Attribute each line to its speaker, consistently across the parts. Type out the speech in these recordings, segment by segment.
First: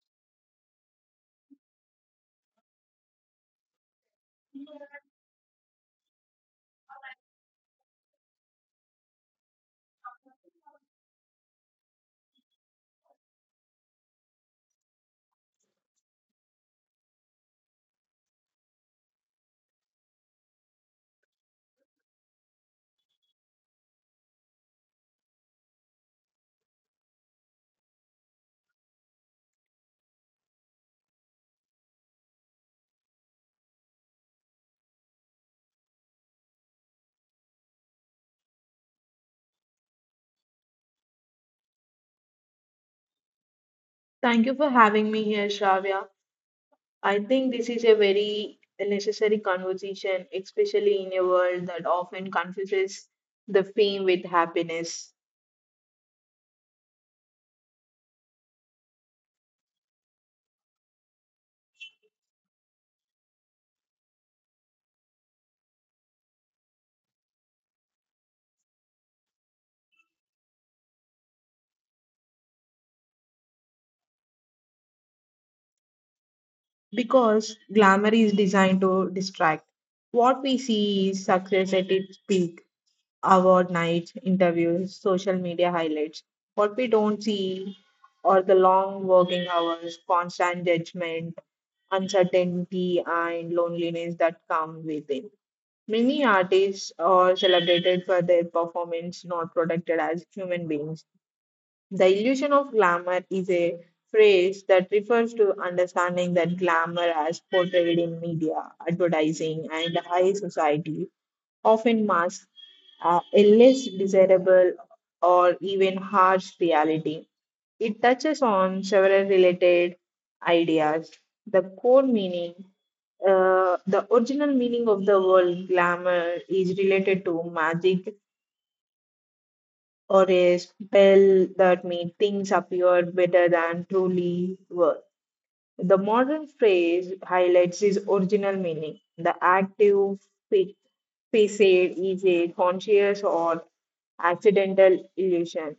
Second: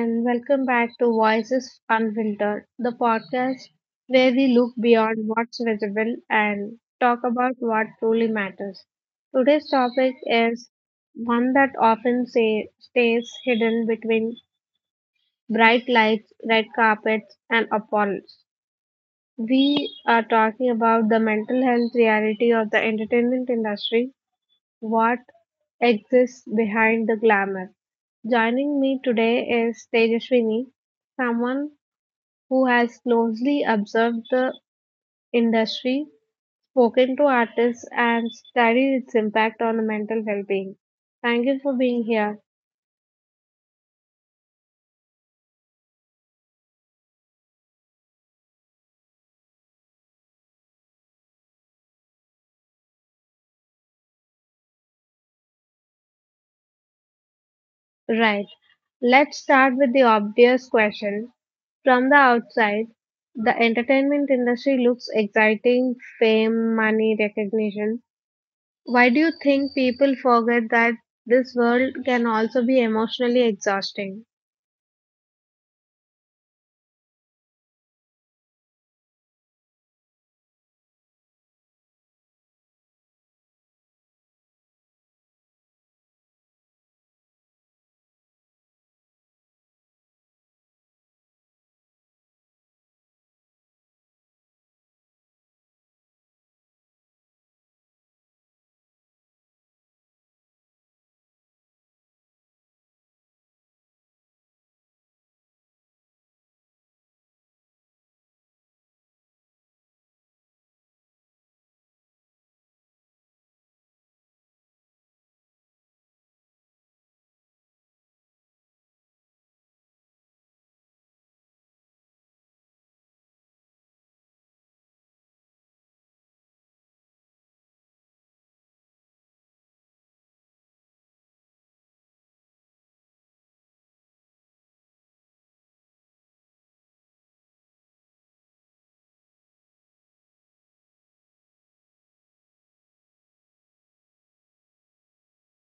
Speaker 1: and welcome back to Voices Unfiltered, the podcast where we look beyond what's visible and talk about what truly matters. Today's topic is one that often say, stays hidden between bright lights, red carpets, and applause. We are talking about the mental health reality of the entertainment industry what exists behind the glamour. Joining me today is Tejaswini, someone who has closely observed the industry, spoken to artists, and studied its impact on mental well being. Thank you for being here.
Speaker 2: Thank you for having me here, Shravya. I think this is a very necessary conversation, especially in a world that often confuses the fame with happiness
Speaker 1: Right, let's start with the obvious question. From the outside, the entertainment industry looks exciting fame, money, recognition. Why do you think people forget that this world can also be emotionally exhausting?
Speaker 2: because glamour is designed to distract. What we see is success at its peak, award nights, interviews, social media highlights. What we don't see are the long working hours, constant judgment, uncertainty, and loneliness that come with it. Many artists are celebrated for their performance, not protected as human beings. The illusion of glamour is a phrase that refers to understanding that glamour as portrayed in media, advertising, and high society often masks a less desirable or even harsh reality. It touches on several related ideas. The core meaning, the original meaning of the word glamour, is related to magic or a spell that made things appear better than truly were. The modern phrase highlights its original meaning. The active fa- facade is a conscious or accidental illusion.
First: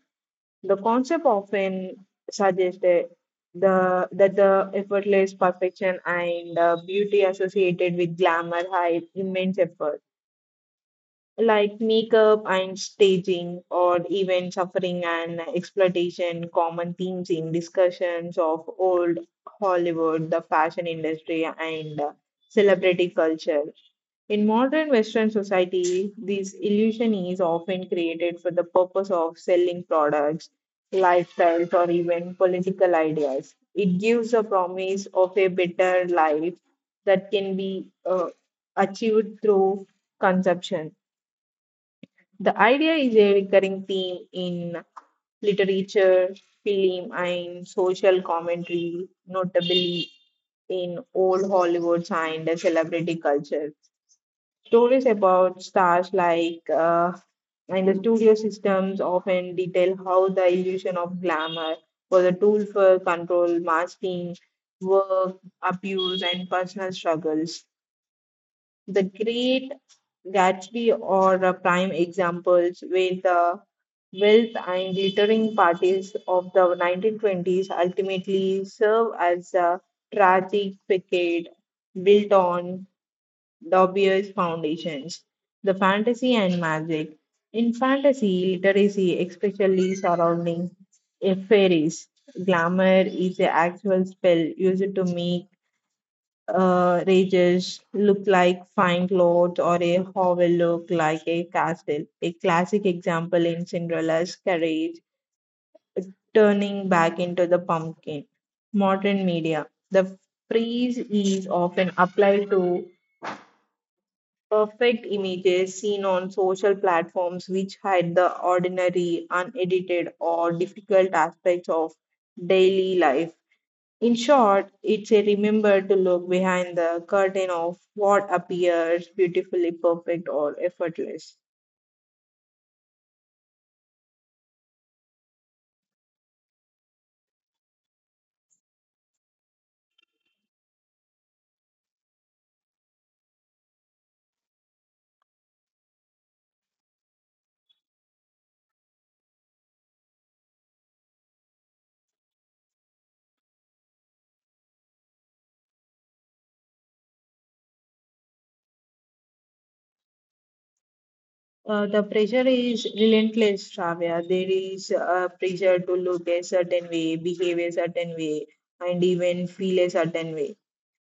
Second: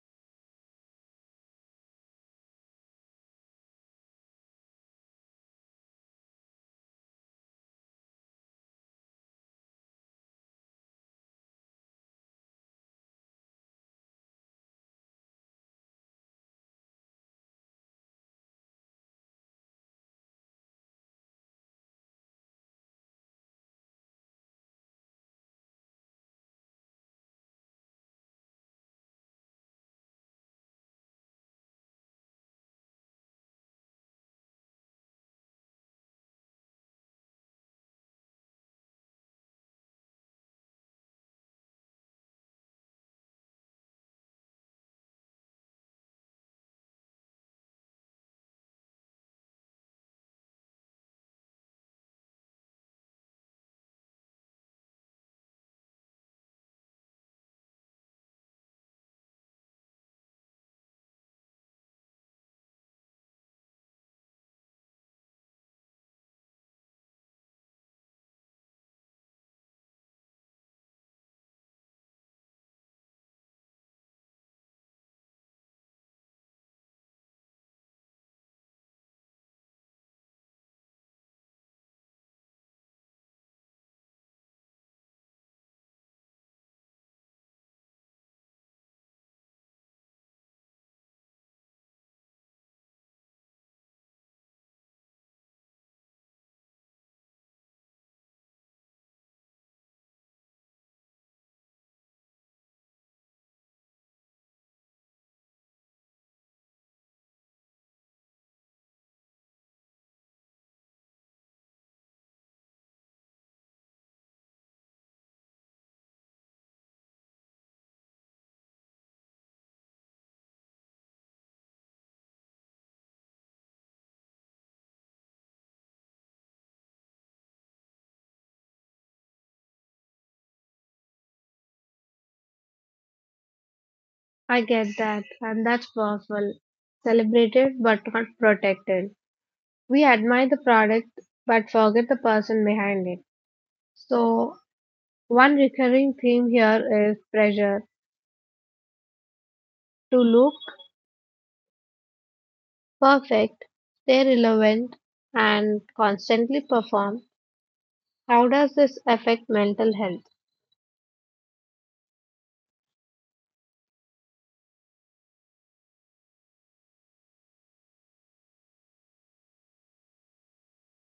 Speaker 2: The concept often suggests that the effortless perfection and beauty associated with glamour hide immense effort, like makeup and staging, or even suffering and exploitation, common themes in discussions of old Hollywood, the fashion industry, and celebrity culture. In modern Western society, this illusion is often created for the purpose of selling products, lifestyles, or even political ideas. It gives a promise of a better life that can be achieved through consumption. The idea is a recurring theme in literature, film, and social commentary, notably in old Hollywood and the celebrity culture. Stories about stars like and the studio systems often detail how the illusion of glamour was a tool for control, masking, work, abuse, and personal struggles. The Great Gatsby are prime examples where the wealth and glittering parties of the 1920s ultimately serve as a tragic facade built on Dobbier's foundations, the fantasy and magic. In fantasy literacy, especially surrounding fairies, glamour is an actual spell used to make rages look like fine clothes or a hovel look like a castle. A classic example in Cinderella's carriage turning back into the pumpkin. Modern media. The phrase is often applied to perfect images seen on social platforms which hide the ordinary, unedited, or difficult aspects of daily life. In short, it's a remember to look behind the curtain of what appears beautifully perfect or effortless.
Speaker 1: I get that, and that's powerful. Celebrated but not protected. We admire the product but forget the person behind it. So, one recurring theme here is pressure to look perfect, stay relevant, and constantly perform. How does this affect mental health?
Speaker 2: The pressure is relentless, Shravya. There is a pressure to look a certain way, behave a certain way, and even feel a certain way.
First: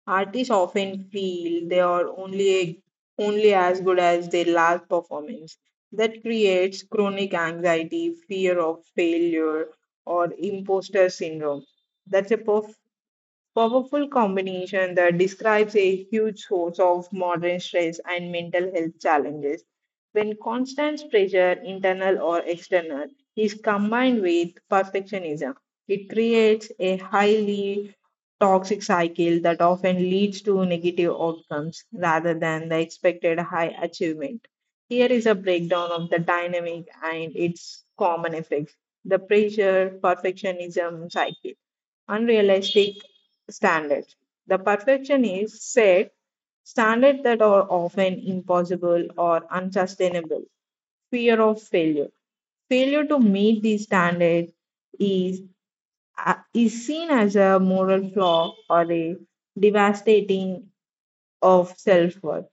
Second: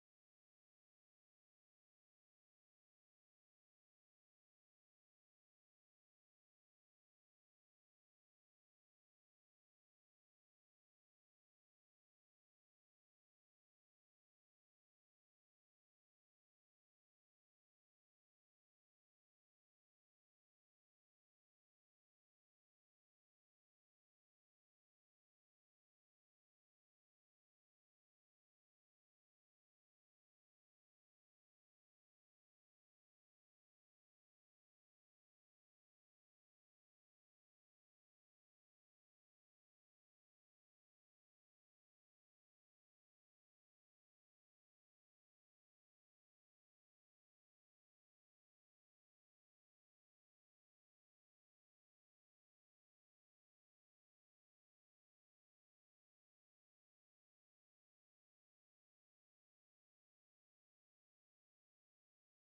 Speaker 2: Artists often feel they are only as good as their last performance. That creates chronic anxiety, fear of failure, or imposter syndrome. That's a powerful combination that describes a huge source of modern stress and mental health challenges. When constant pressure, internal or external, is combined with perfectionism, it creates a highly toxic cycle that often leads to negative outcomes rather than the expected high achievement. Here is a breakdown of the dynamic and its common effects. The pressure perfectionism cycle, unrealistic standard. The perfection is set standards that are often impossible or unsustainable. Fear of failure. Failure to meet these standards is, is seen as a moral flaw or a devastating of self worth.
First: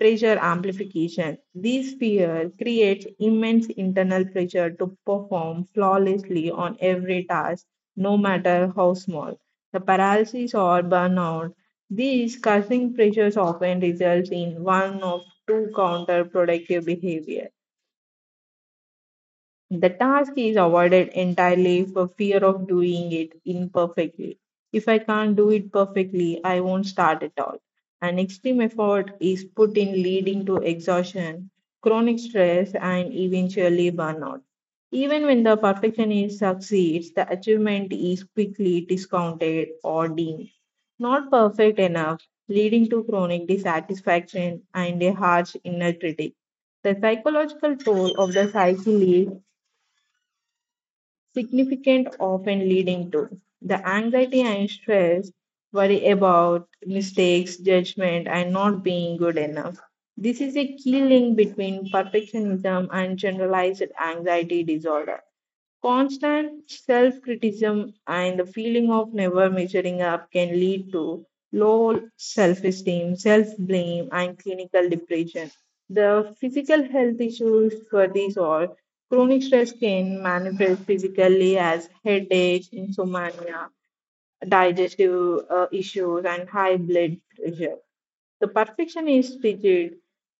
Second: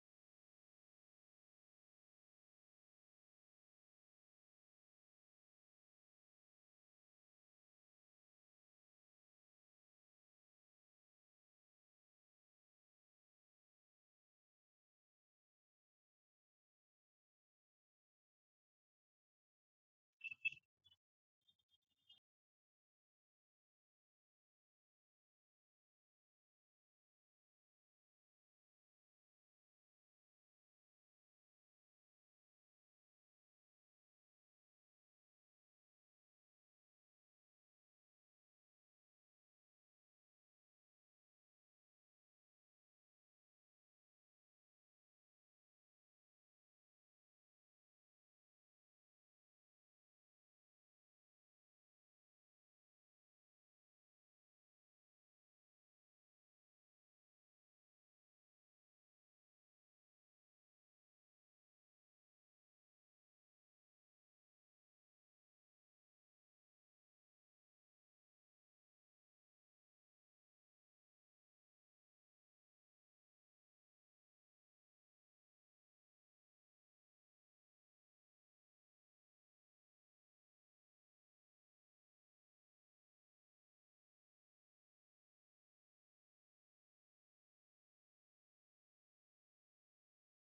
Speaker 2: Pressure amplification. These fears create immense internal pressure to perform flawlessly on every task, no matter how small. The paralysis or burnout. These causing pressures often results in one of two counterproductive behavior. The task is avoided entirely for fear of doing it imperfectly. If I can't do it perfectly, I won't start at all. An extreme effort is put in, leading to exhaustion, chronic stress, and eventually burnout. Even when the perfectionist succeeds, the achievement is quickly discounted or deemed not perfect enough, leading to chronic dissatisfaction and a harsh inner critic. The psychological toll of the cycle is significant, often leading to the anxiety and stress, worry about mistakes, judgment, and not being good enough. This is a key link between perfectionism and generalized anxiety disorder. Constant self criticism and the feeling of never measuring up can lead to low self esteem, self blame, and clinical depression. The physical health issues for these are chronic stress can manifest physically as headaches, insomnia, digestive issues, and high blood pressure. The perfection is rigid.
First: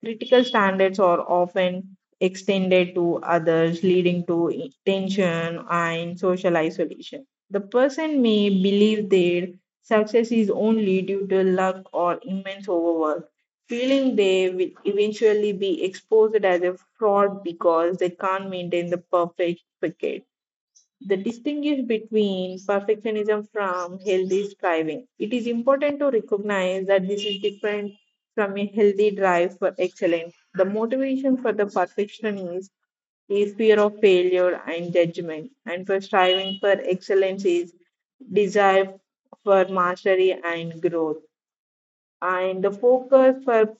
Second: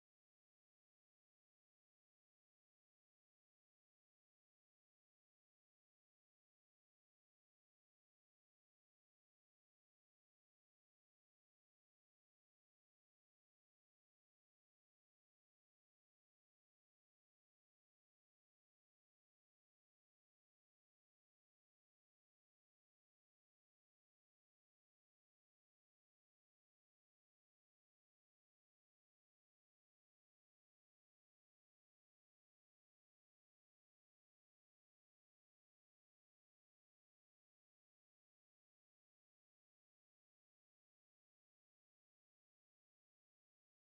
Speaker 2: Critical standards are often extended to others, leading to tension and social isolation. The person may believe their success is only due to luck or immense overwork, feeling they will eventually be exposed as a fraud because they can't maintain the perfect wicket. The distinguish between perfectionism from healthy striving. It is important to recognize that this is different from a healthy drive for excellence. The motivation for the perfectionist is fear of failure and judgment, and for striving for excellence is desire for mastery and growth. And the focus for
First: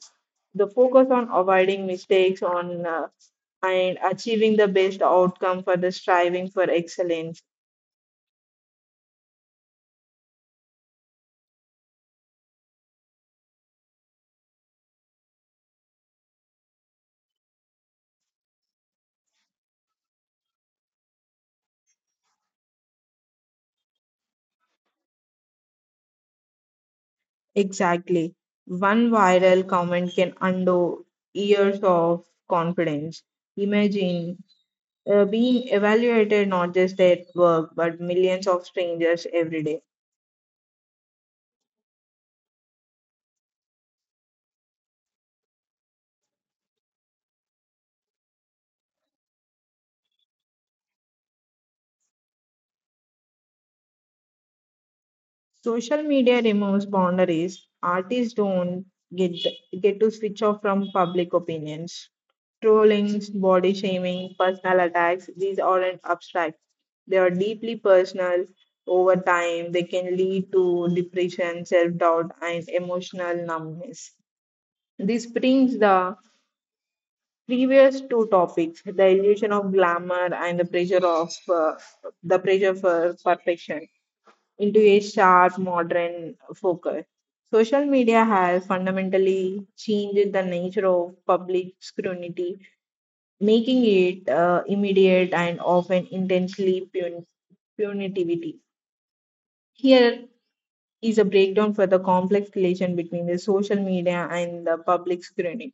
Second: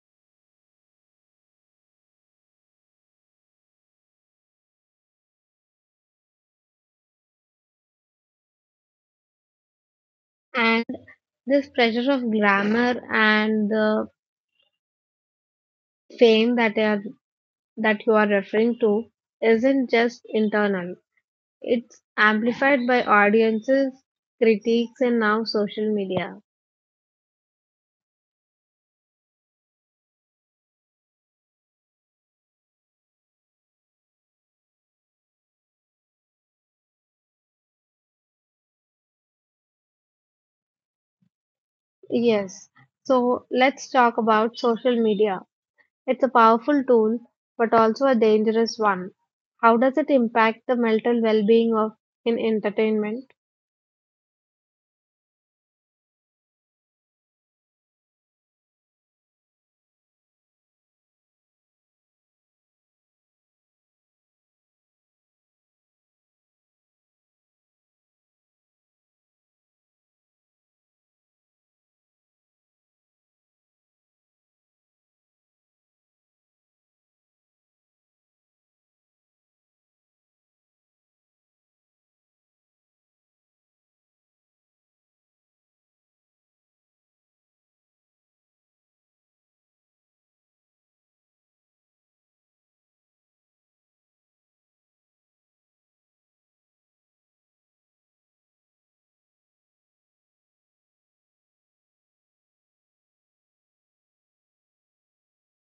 Speaker 2: the focus on avoiding mistakes on and achieving the best outcome for the striving for excellence.
Speaker 1: And this pressure of glamour and the fame that I are, that you are referring to isn't just internal. It's amplified by audiences, critiques, and now social media.
Speaker 2: Exactly. One viral comment can undo years of confidence. Imagine being evaluated not just at work, but millions of strangers every day.
Speaker 1: Yes. So let's talk about social media. It's a powerful tool, but also a dangerous one. How does it impact the mental well-being of in entertainment?
Speaker 2: Social media removes boundaries. Artists don't get get to switch off from public opinions. Trollings, body shaming, personal attacks, these aren't abstract. They are deeply personal. Over time, they can lead to depression, self doubt, and emotional numbness. This brings the previous two topics, the illusion of glamour and the pressure of, the pressure for perfection, into a sharp modern focus. Social media has fundamentally changed the nature of public scrutiny, making it immediate and often intensely punitivity. Here is a breakdown for the complex relation between the social media and the public scrutiny.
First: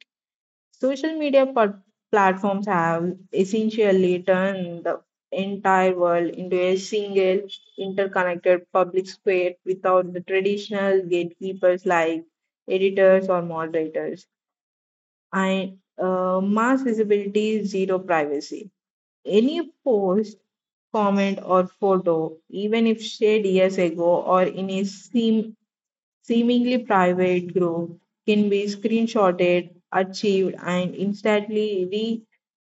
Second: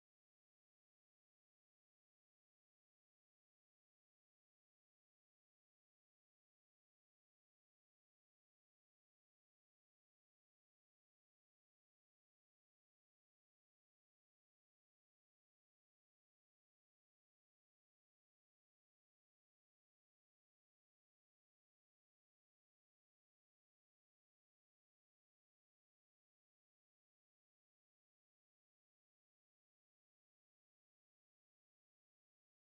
Speaker 2: Social media platforms have essentially turned the entire world into a single interconnected public square without the traditional gatekeepers like editors or moderators. And mass visibility, zero privacy. Any post, comment, or photo, even if shared years ago or in a sim seemingly private group, can be screenshotted, achieved, and instantly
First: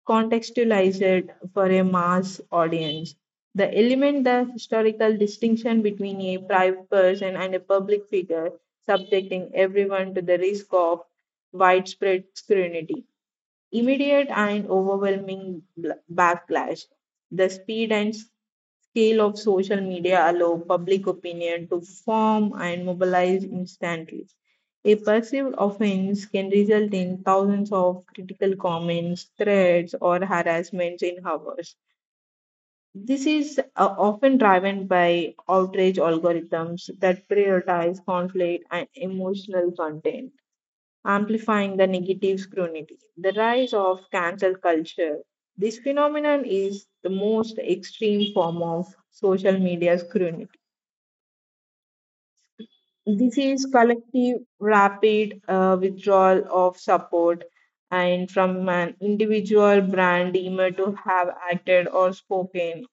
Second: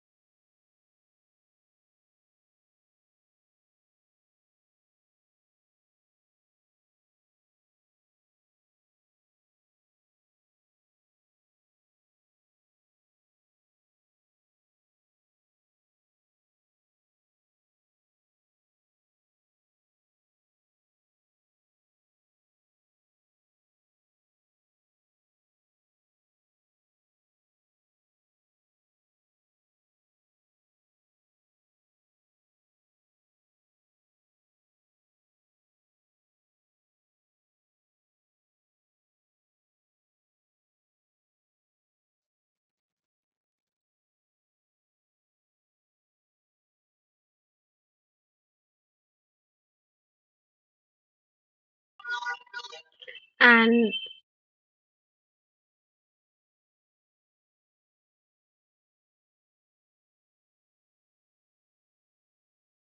Speaker 2: recontextualized for a mass audience. The element the historical distinction between a private person and a public figure, subjecting everyone to the risk of widespread scrutiny, immediate and overwhelming backlash. The speed and scale of social media allow public opinion to form and mobilize instantly. A perceived offense can result in thousands of critical comments, threats, or harassments in hours. This is often driven by outrage algorithms that prioritize conflict and emotional content, amplifying the negative scrutiny. The rise of cancel culture. This phenomenon is the most extreme form of social media scrutiny. This is
Speaker 1: And
Speaker 2: collective, rapid withdrawal of support and from an individual brand deemed to have acted or spoken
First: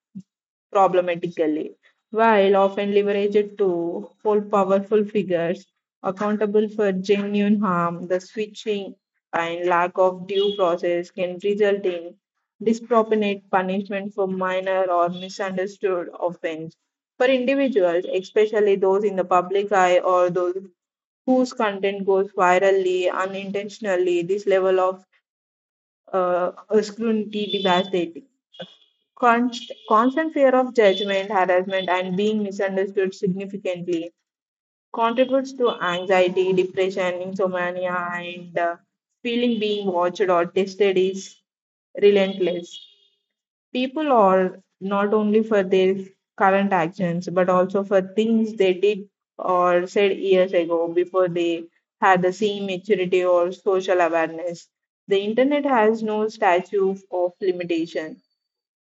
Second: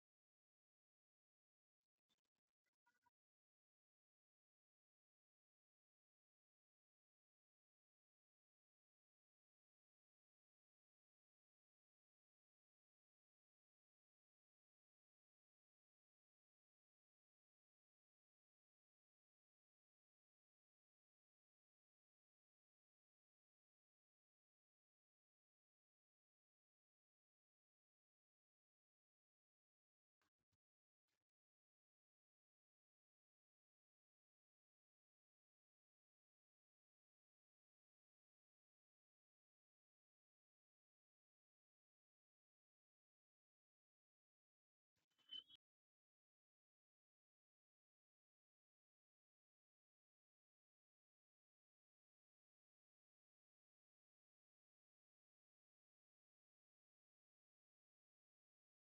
Speaker 2: problematically, while often leveraged to hold powerful figures accountable for genuine harm. The switching and lack of due process can result in disproportionate punishment for minor or misunderstood offense. For individuals, especially those in the public eye or those whose content goes virally unintentionally, this level of uh, scrutiny devastates. Constant fear of judgment, harassment, and being misunderstood significantly contributes to anxiety, depression, insomnia, and feeling being watched or tested is relentless. People are not only for their current actions, but also for things they did or said years ago before they had the same maturity or social awareness. The internet has no statue of limitation.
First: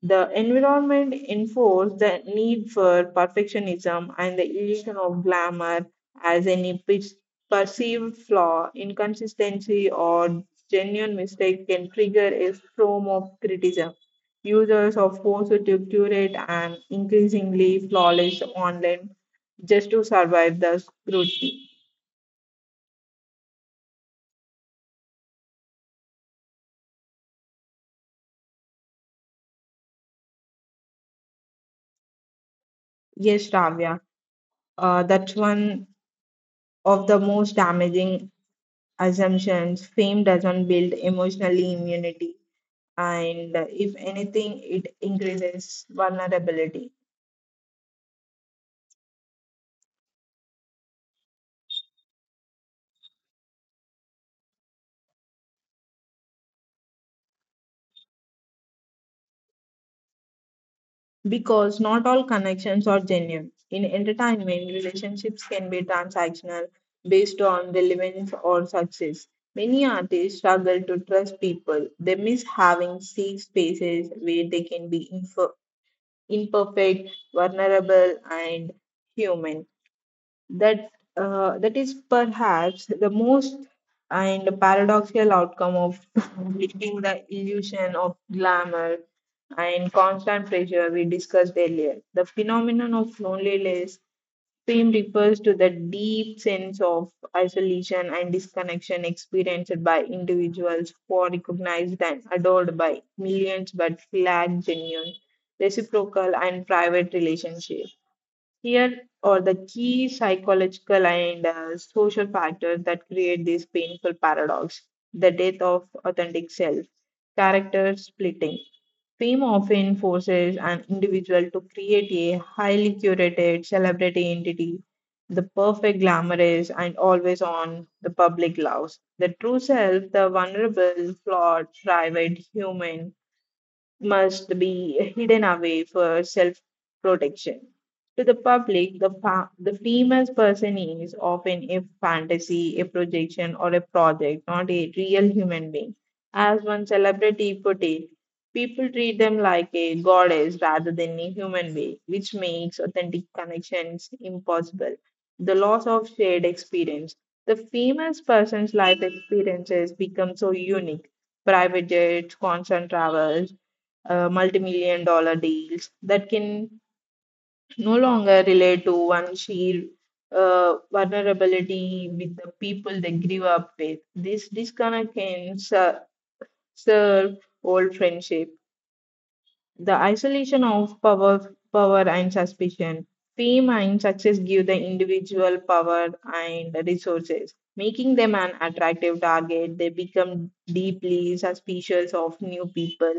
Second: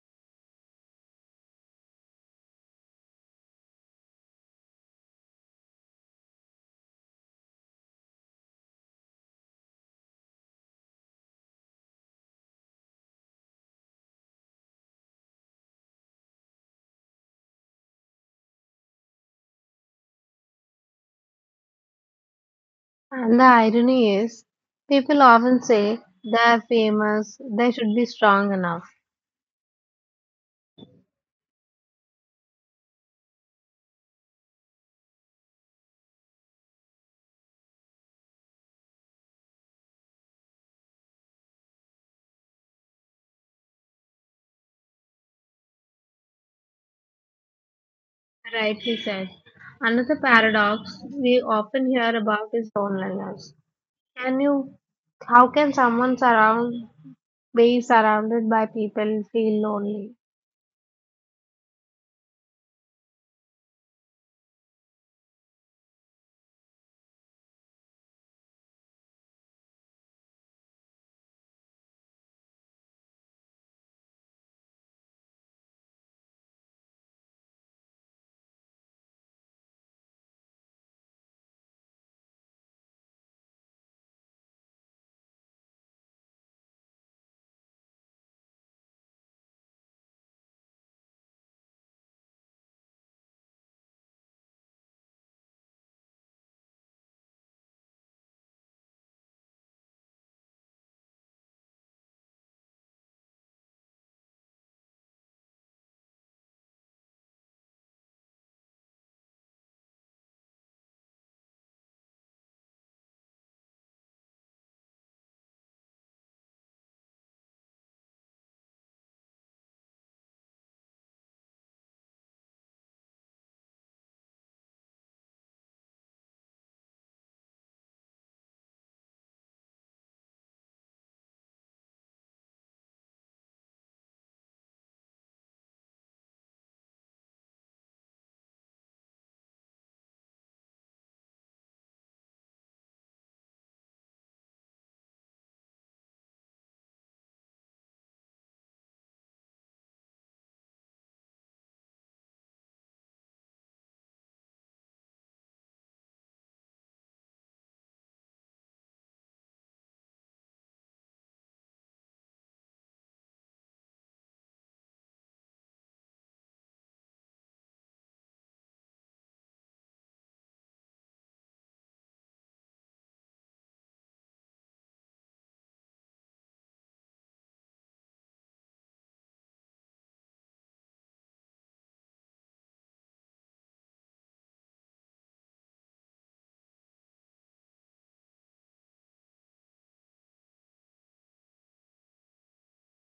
Speaker 2: The environment enforced the need for perfectionism and the illusion of glamour as any perceived flaw, inconsistency, or genuine mistake can trigger a storm of criticism. Users are forced to curate an increasingly flawless online just to survive the scrutiny.
Speaker 1: and the irony is, people often say they're famous, they should be strong enough.
Speaker 2: Yes, Ravya, that's one of the most damaging assumptions. Fame doesn't build emotional immunity, and if anything, it increases vulnerability
Speaker 1: Rightly said. Another paradox we often hear about is loneliness. Can you, how can someone surround, be surrounded by people feel lonely?
Speaker 2: because not all connections are genuine. In entertainment, relationships can be transactional based on relevance or success. Many artists struggle to trust people. They miss having safe spaces where they can be imperfect, vulnerable, and human. that that is perhaps the most and paradoxical outcome of living the illusion of glamour and constant pressure we discussed earlier. The phenomenon of loneliness theme refers to the deep sense of isolation and disconnection experienced by individuals who are recognized and adored by millions but lack genuine, reciprocal, and private relationships. Here are the key psychological and social factors that create this painful paradox, the death of authentic self, character splitting. Fame often forces an individual to create a highly curated celebrity entity, the perfect glamorous and always on the public loves. The true self, the vulnerable, flawed, private human, must be hidden away for self protection. To the public, the famous person is often a fantasy, a projection, or a project, not a real human being. As one celebrity put it, people treat them like a goddess rather than a human being, which makes authentic connections impossible. The loss of shared experience. The famous person's life experiences become so unique private jets, constant travel, multi-million dollar deals that can no longer relate to one sheer vulnerability with the people they grew up with. This disconnect can serve old friendship the isolation of power, power and suspicion. Fame and success give the individual power and resources, making them an attractive target. They become deeply suspicious of new people,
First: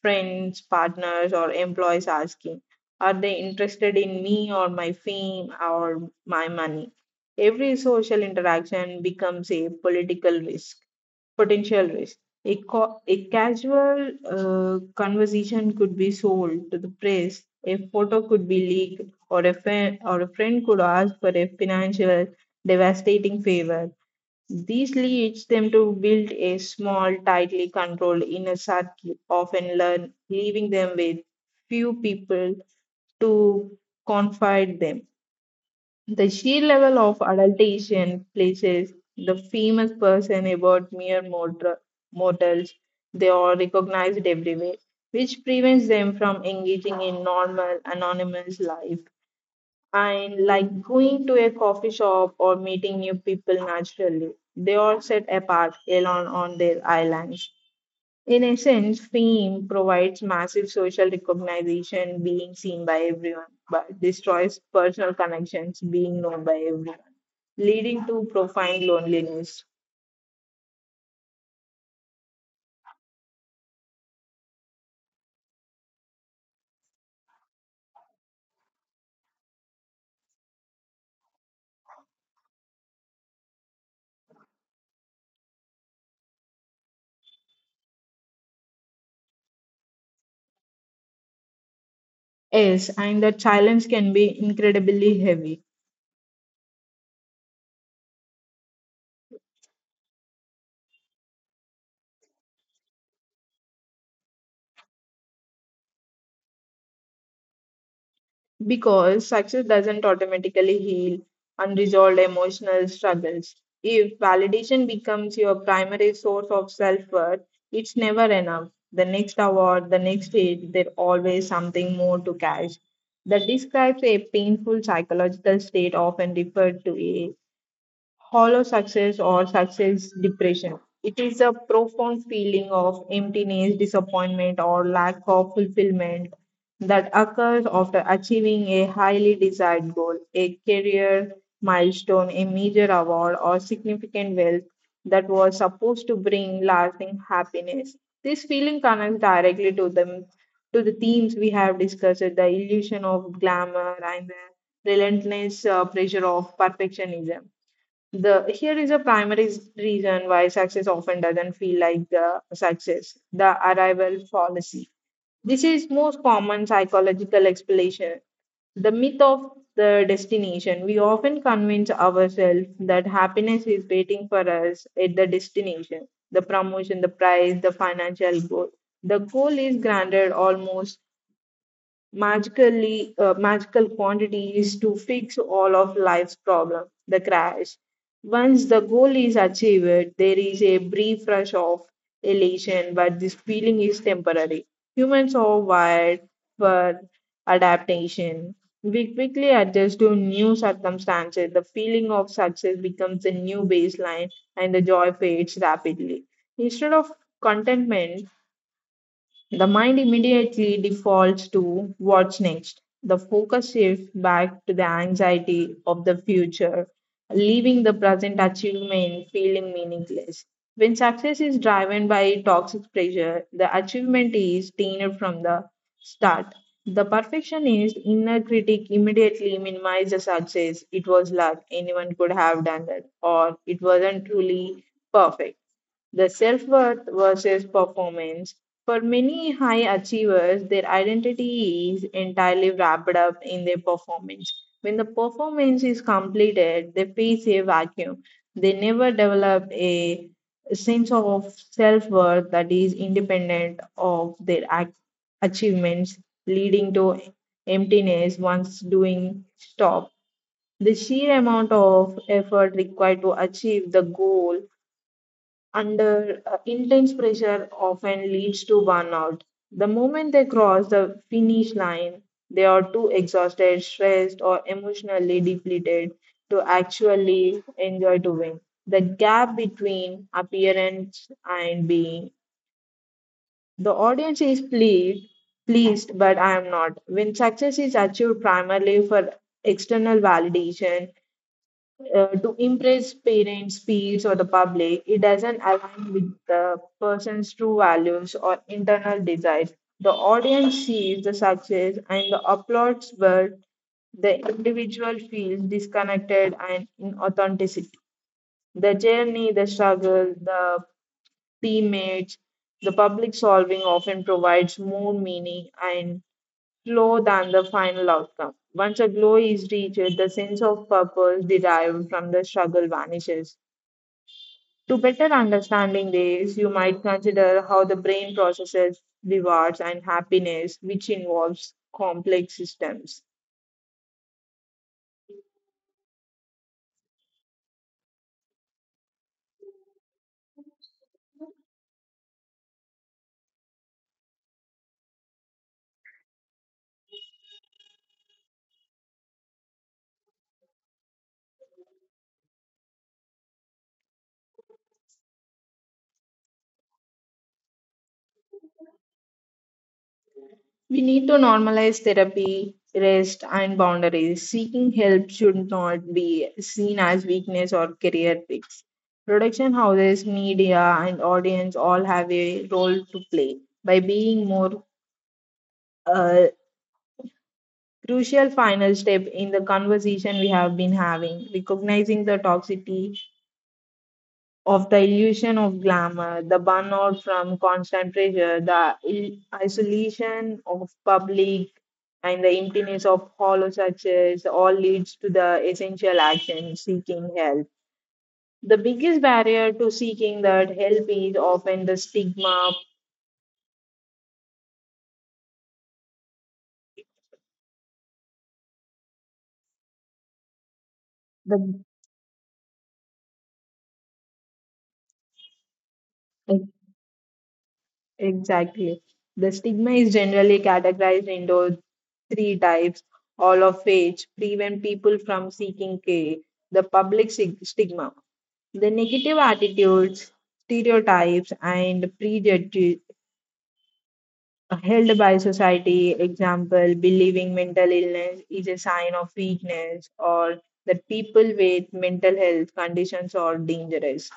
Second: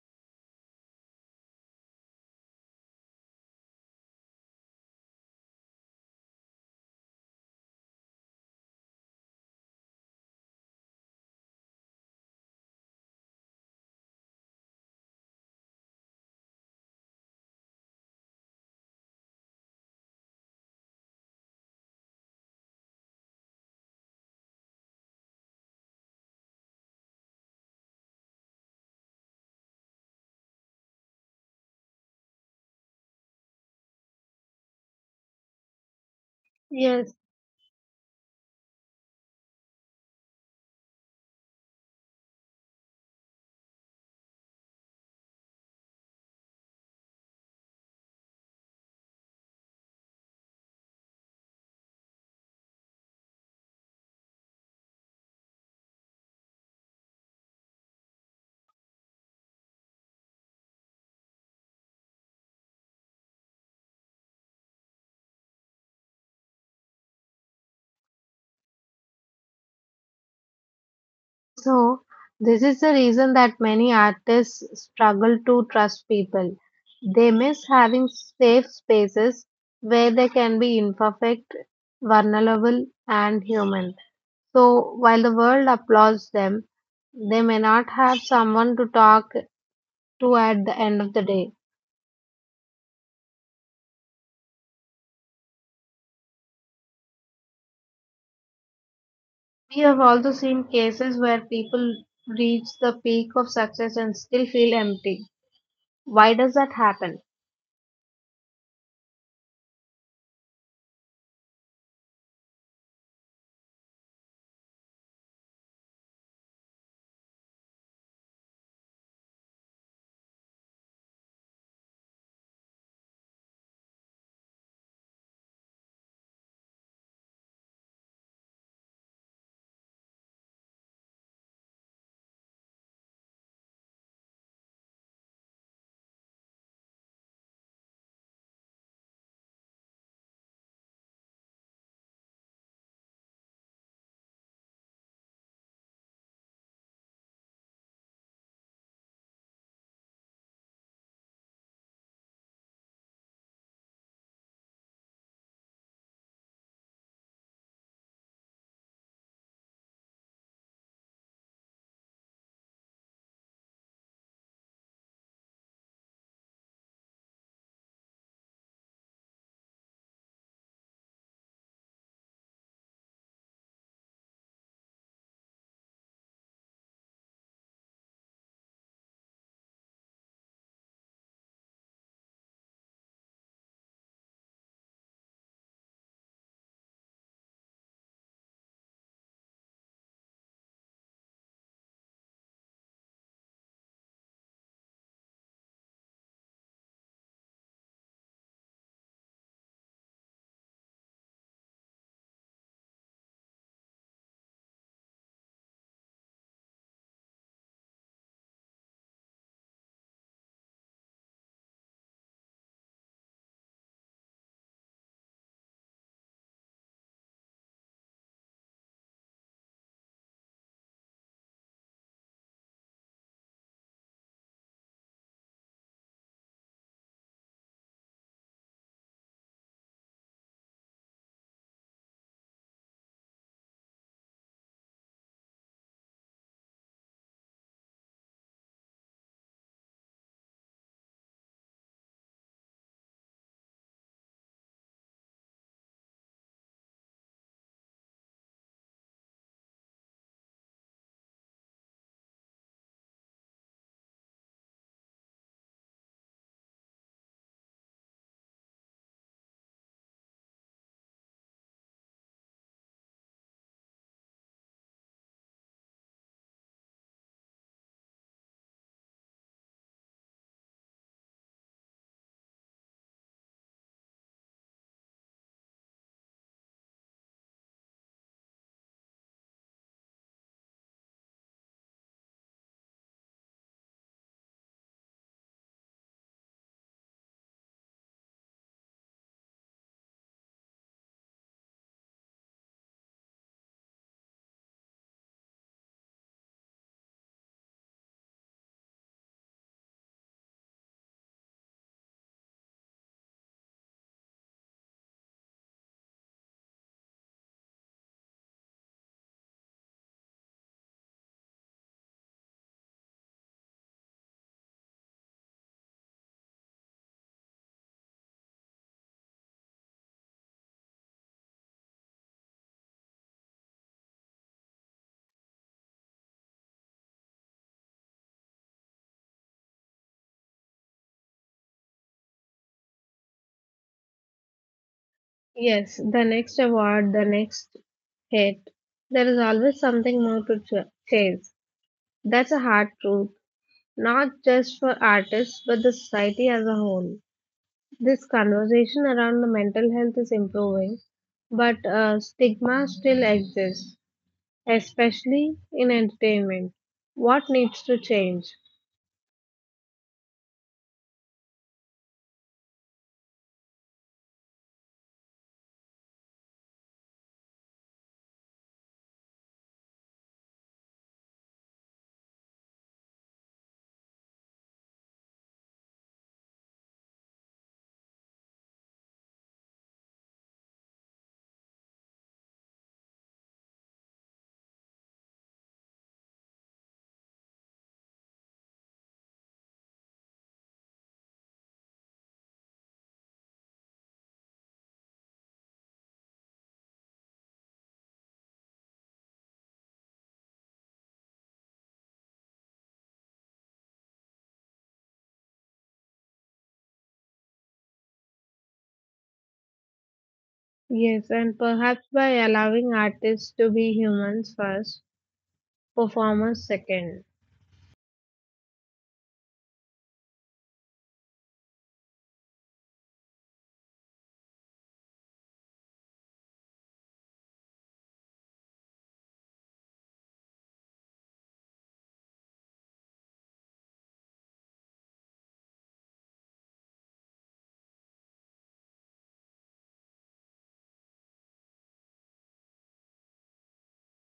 Speaker 2: friends, partners, or employees asking, are they interested in me or my fame or my money? Every social interaction becomes a political risk, potential risk. A casual conversation could be sold to the press, a photo could be leaked, or a friend could ask for a financial devastating favor. This leads them to build a small, tightly controlled inner circle, often leaving them with few people to confide them. The sheer level
Speaker 1: Yes.
Speaker 2: of adulation places the famous person about mere mortal, mortals. They are recognized everywhere, which prevents them from engaging in normal, anonymous life and like going to a coffee shop or meeting new people naturally. They are set apart alone on their islands. In essence, fame provides massive social recognition, being seen by everyone, but destroys personal connections, being known by everyone, leading to profound loneliness.
Speaker 1: So, this is the reason that many artists struggle to trust people. They miss having safe spaces where they can be imperfect, vulnerable, and human. So, while the world applauds them, they may not have someone to talk to at the end of the day.
Speaker 2: Yes, and that silence can be incredibly heavy.
Speaker 1: We have also seen cases where people reach the peak of success and still feel empty. Why does that happen?
Speaker 2: Because success doesn't automatically heal unresolved emotional struggles. If validation becomes your primary source of self worth, it's never enough. The next award, the next stage, there's always something more to catch. That describes a painful psychological state often referred to hollow success or success depression. It is a profound feeling of emptiness, disappointment, or lack of fulfillment that occurs after achieving a highly desired goal, a career milestone, a major award, or significant wealth that was supposed to bring lasting happiness. This feeling connects directly to them to the themes we have discussed, the illusion of glamour and the relentless pressure of perfectionism. The here is a primary reason why success often doesn't feel like the success, the arrival fallacy. This is most common psychological explanation. The myth of the destination. We often convince ourselves that happiness is waiting for us at the destination, the promotion, the prize, the financial goal. The goal is granted almost magically magical quantities to fix all of life's problem the crash once the goal is achieved there is a brief rush of elation, but this feeling is temporary. Humans are wired for adaptation. We quickly adjust to new circumstances. The feeling of success becomes a new baseline and the joy fades rapidly instead of contentment. The mind immediately defaults to what's next. The focus shifts back to the anxiety of the future, leaving the present achievement feeling meaningless. When success is driven by toxic pressure, the achievement is tainted from the start. The perfectionist inner critic immediately minimizes the success. It was luck, anyone could have done that, or it wasn't truly perfect the self worth versus performance. For many high achievers, their identity is entirely wrapped up in their performance. When the performance is completed, they face a vacuum. They never develop a sense of self worth that is independent of their achievements, leading to emptiness once doing stop. The sheer amount of effort required to achieve the goal under intense pressure often leads to burnout. The moment they cross the finish line, they are too exhausted, stressed, or emotionally depleted to actually enjoy doing. The gap between appearance and being. The audience is pleased, but I am not. When success is achieved primarily for external validation, to impress parents, peers, or the public, it doesn't align with the person's true values or internal desires. The audience sees the success and the applauds, but the individual feels disconnected and inauthenticity. The journey, the struggle, the teammates, the public solving often provides more meaning and slow than the final outcome. Once a glow is reached, the sense of purpose derived from the struggle vanishes. To better understanding this, you might consider how the brain processes rewards and happiness, which involves complex systems.
Speaker 1: Yes, the next award, the next hit. There is always something more to chase. That's a hard truth, not just for artists, but the society as a whole. This conversation around the mental health is improving, but stigma still exists, especially in entertainment. What needs to change?
Speaker 2: We need to normalize therapy, rest, and boundaries. Seeking help should not be seen as weakness or career picks. Production houses, media, and audience all have a role to play. By being more a crucial final step in the conversation we have been having, recognizing the toxicity of the illusion of glamour, the burnout from constant pressure, the isolation of public, and the emptiness of hollow success all leads to the essential action seeking help. The biggest barrier to seeking that help is often the stigma,
Speaker 1: Yes, and
Speaker 2: the
Speaker 1: perhaps by allowing artists to be humans first, performers second.
Speaker 2: exactly. The stigma is generally categorized into three types, all of which prevent people from seeking care. The public stigma, the negative attitudes, stereotypes, and prejudices held by society, example, believing mental illness is a sign of weakness, or that people with mental health conditions are dangerous.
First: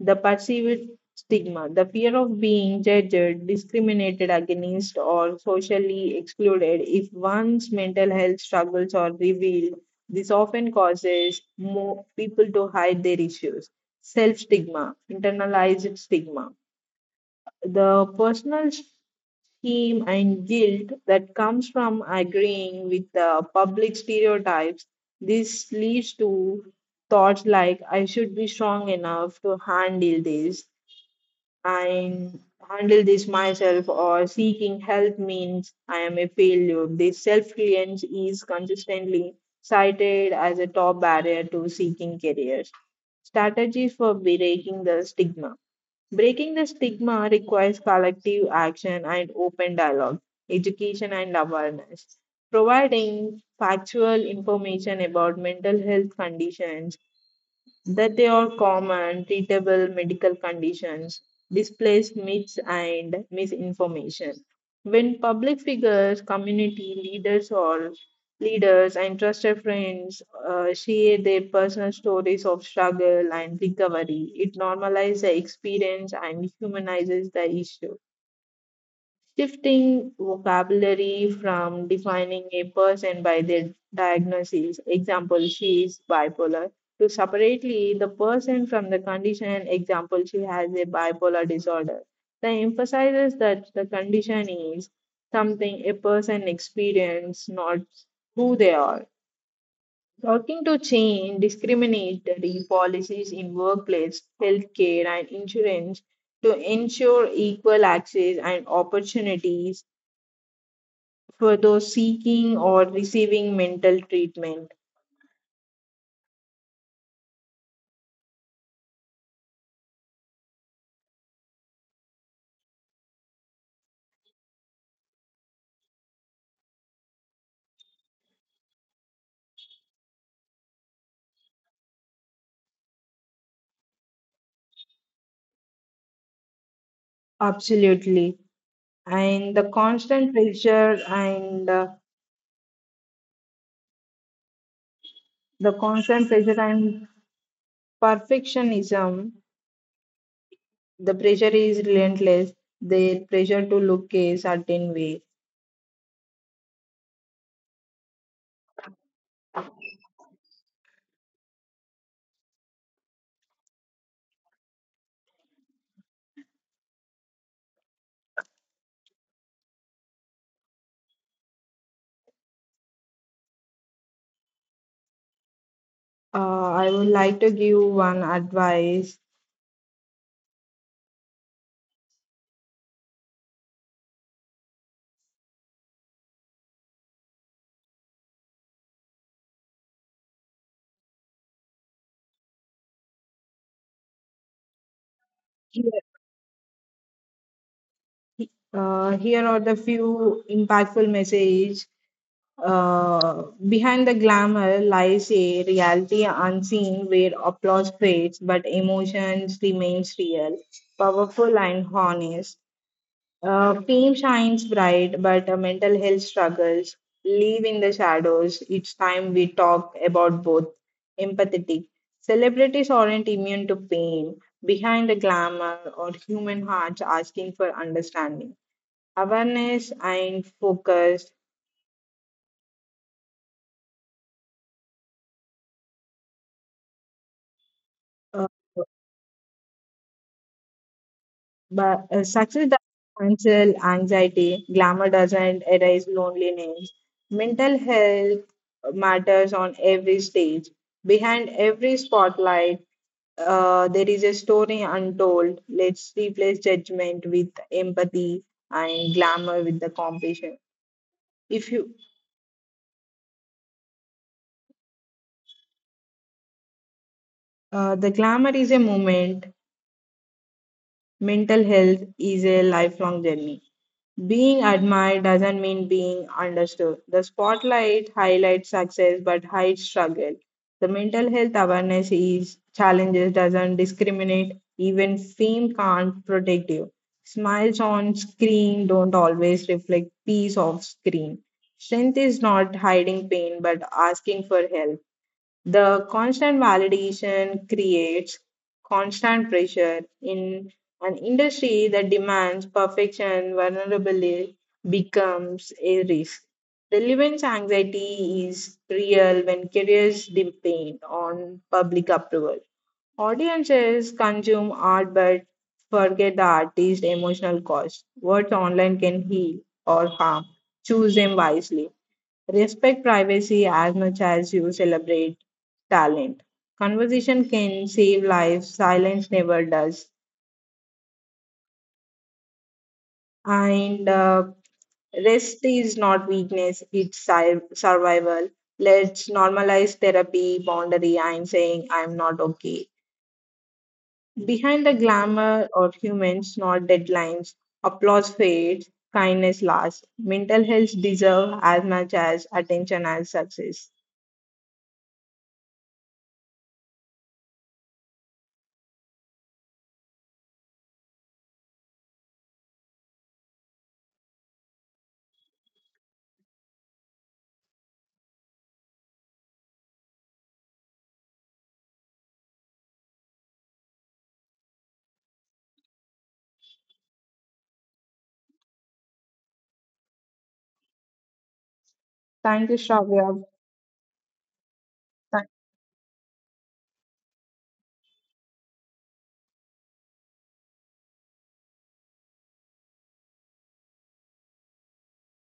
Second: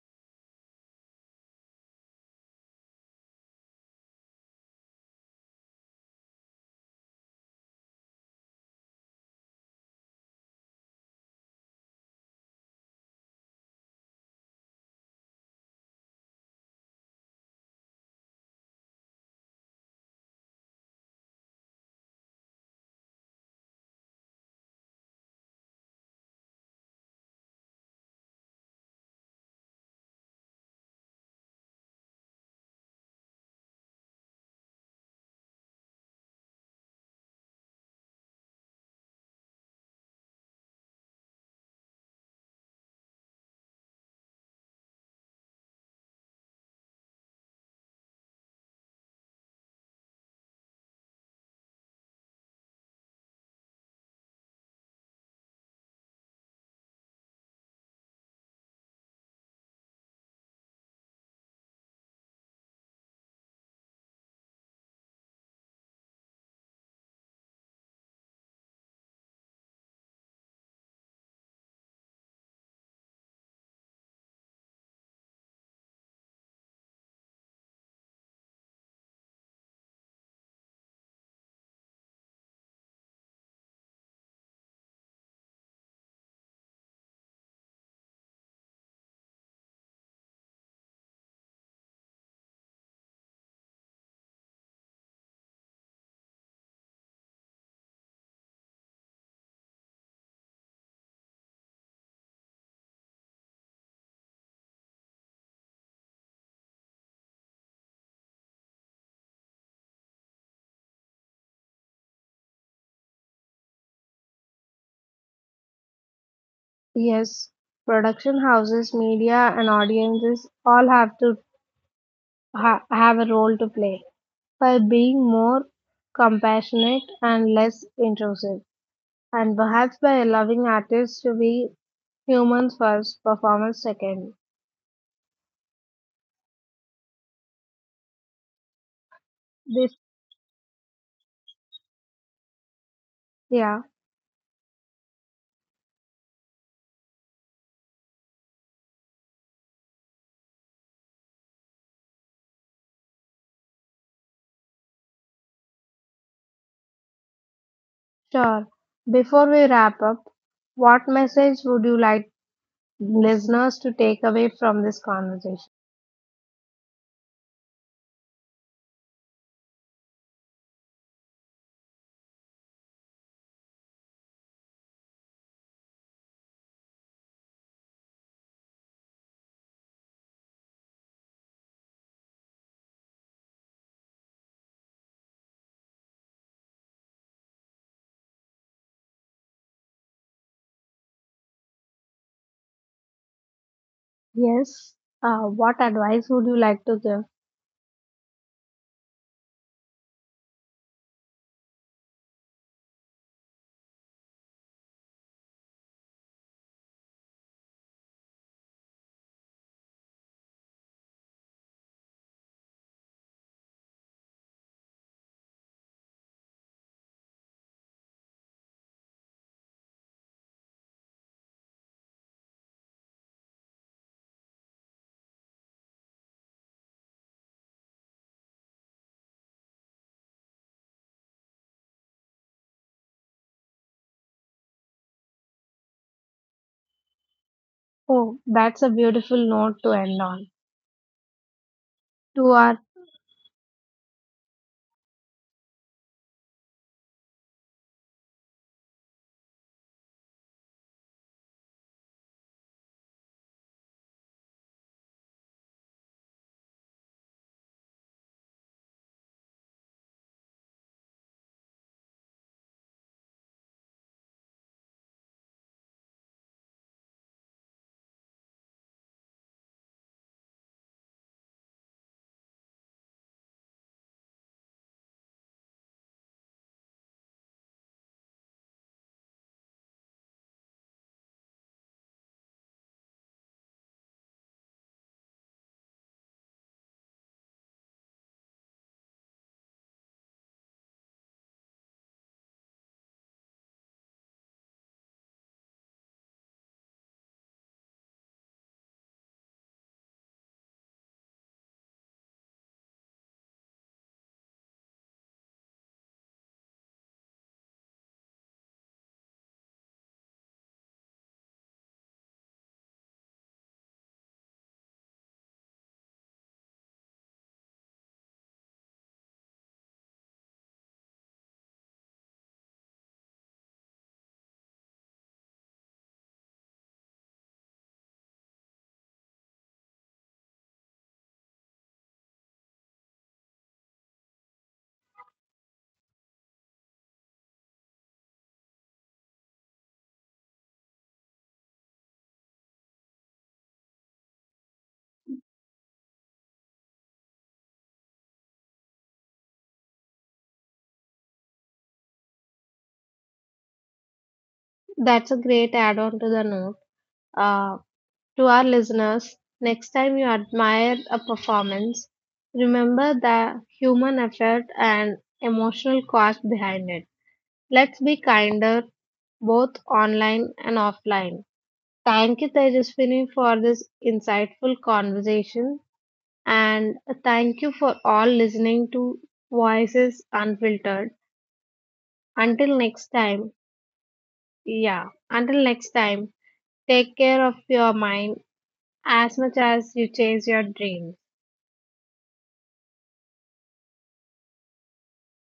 Speaker 2: The perceived stigma, the fear of being judged, discriminated against, or socially excluded if one's mental health struggles are revealed. This often causes more people to hide their issues. Self stigma, internalized stigma, the personal shame and guilt that comes from agreeing with the public stereotypes. This leads to thoughts like, I should be strong enough to handle this. I handle this myself or seeking help means I am a failure. This self reliance is consistently cited as a top barrier to seeking careers. Strategies for breaking the stigma. Breaking the stigma requires collective action and open dialogue, education and awareness. Providing factual information about mental health conditions that they are common, treatable medical conditions, displaced myths and misinformation. When public figures, community leaders, or leaders and trusted friends share their personal stories of struggle and recovery, it normalizes the experience and humanizes the issue shifting vocabulary from defining a person by their diagnosis, example, she is bipolar, to separately the person from the condition, example, she has a bipolar disorder. The emphasizes that the condition is something a person experiences, not who they are. Working to change discriminatory policies in workplace, healthcare, and insurance to ensure equal access and opportunities for those seeking or receiving mental treatment.
Speaker 1: Yes, production houses, media, and audiences all have to have a role to play by being more compassionate and less intrusive, and perhaps by allowing artists to be humans first, performance second.
Speaker 2: Absolutely. And the
Speaker 1: This,
Speaker 2: constant pressure and
Speaker 1: yeah,
Speaker 2: the constant pressure and perfectionism, the pressure is relentless, the pressure to look a certain way.
Speaker 1: sure. Before we wrap up, what message would you like listeners to take away from this conversation?
Speaker 2: I would like to give one advice.
Speaker 1: Yes, what
Speaker 2: Here,
Speaker 1: advice would you like to give?
Speaker 2: here are the few impactful message. Behind the glamour lies a reality unseen where applause fades but emotions remains real, powerful and honest. Fame shines bright but mental health struggles live in the shadows. Each time we talk about both empathetic. Celebrities aren't immune to pain. Behind the glamour or human hearts asking for understanding. Awareness and focus.
Speaker 1: Oh,
Speaker 2: Uh,
Speaker 1: that's a beautiful note to end on.
Speaker 2: But
Speaker 1: To
Speaker 2: success doesn't
Speaker 1: our,
Speaker 2: cancel anxiety, glamour doesn't erase loneliness. Mental health matters on every stage. Behind every spotlight, there is a story untold. Let's replace judgment with empathy and glamour with the compassion. If you, the glamour is a moment, mental health is a lifelong journey. Being admired doesn't mean being understood. The spotlight highlights success but hides struggle. The mental health awareness is challenges doesn't discriminate. Even fame can't protect you. Smiles on screen don't always reflect peace off screen. Strength is not hiding pain but asking for help. The constant validation creates constant pressure in an industry that demands perfection, vulnerability becomes a risk. Relevance anxiety is real when careers depend on public approval. Audiences consume art but forget the artist's emotional cost. Words online can heal or harm. Choose them wisely. Respect privacy as much as you celebrate talent. Conversation can save lives, silence never does. And Rest is not weakness, it's survival. Let's normalize therapy, boundary. I'm saying I'm not okay. Behind the glamour of humans, not deadlines, applause fades, kindness lasts. Mental health deserves as much as attention as success.
Speaker 1: that's a great add-on to the note. Uh, to our listeners, next time you admire a performance, remember the human effort and emotional cost behind it. Let's be kinder, both online and offline. Thank you, Tejaswini, for this insightful conversation, and thank you for all listening to Voices Unfiltered.
Speaker 2: Thank you,
Speaker 1: Until next
Speaker 2: Shravya.
Speaker 1: time. Yeah. Until next time, take care of your mind as much as you chase your dream.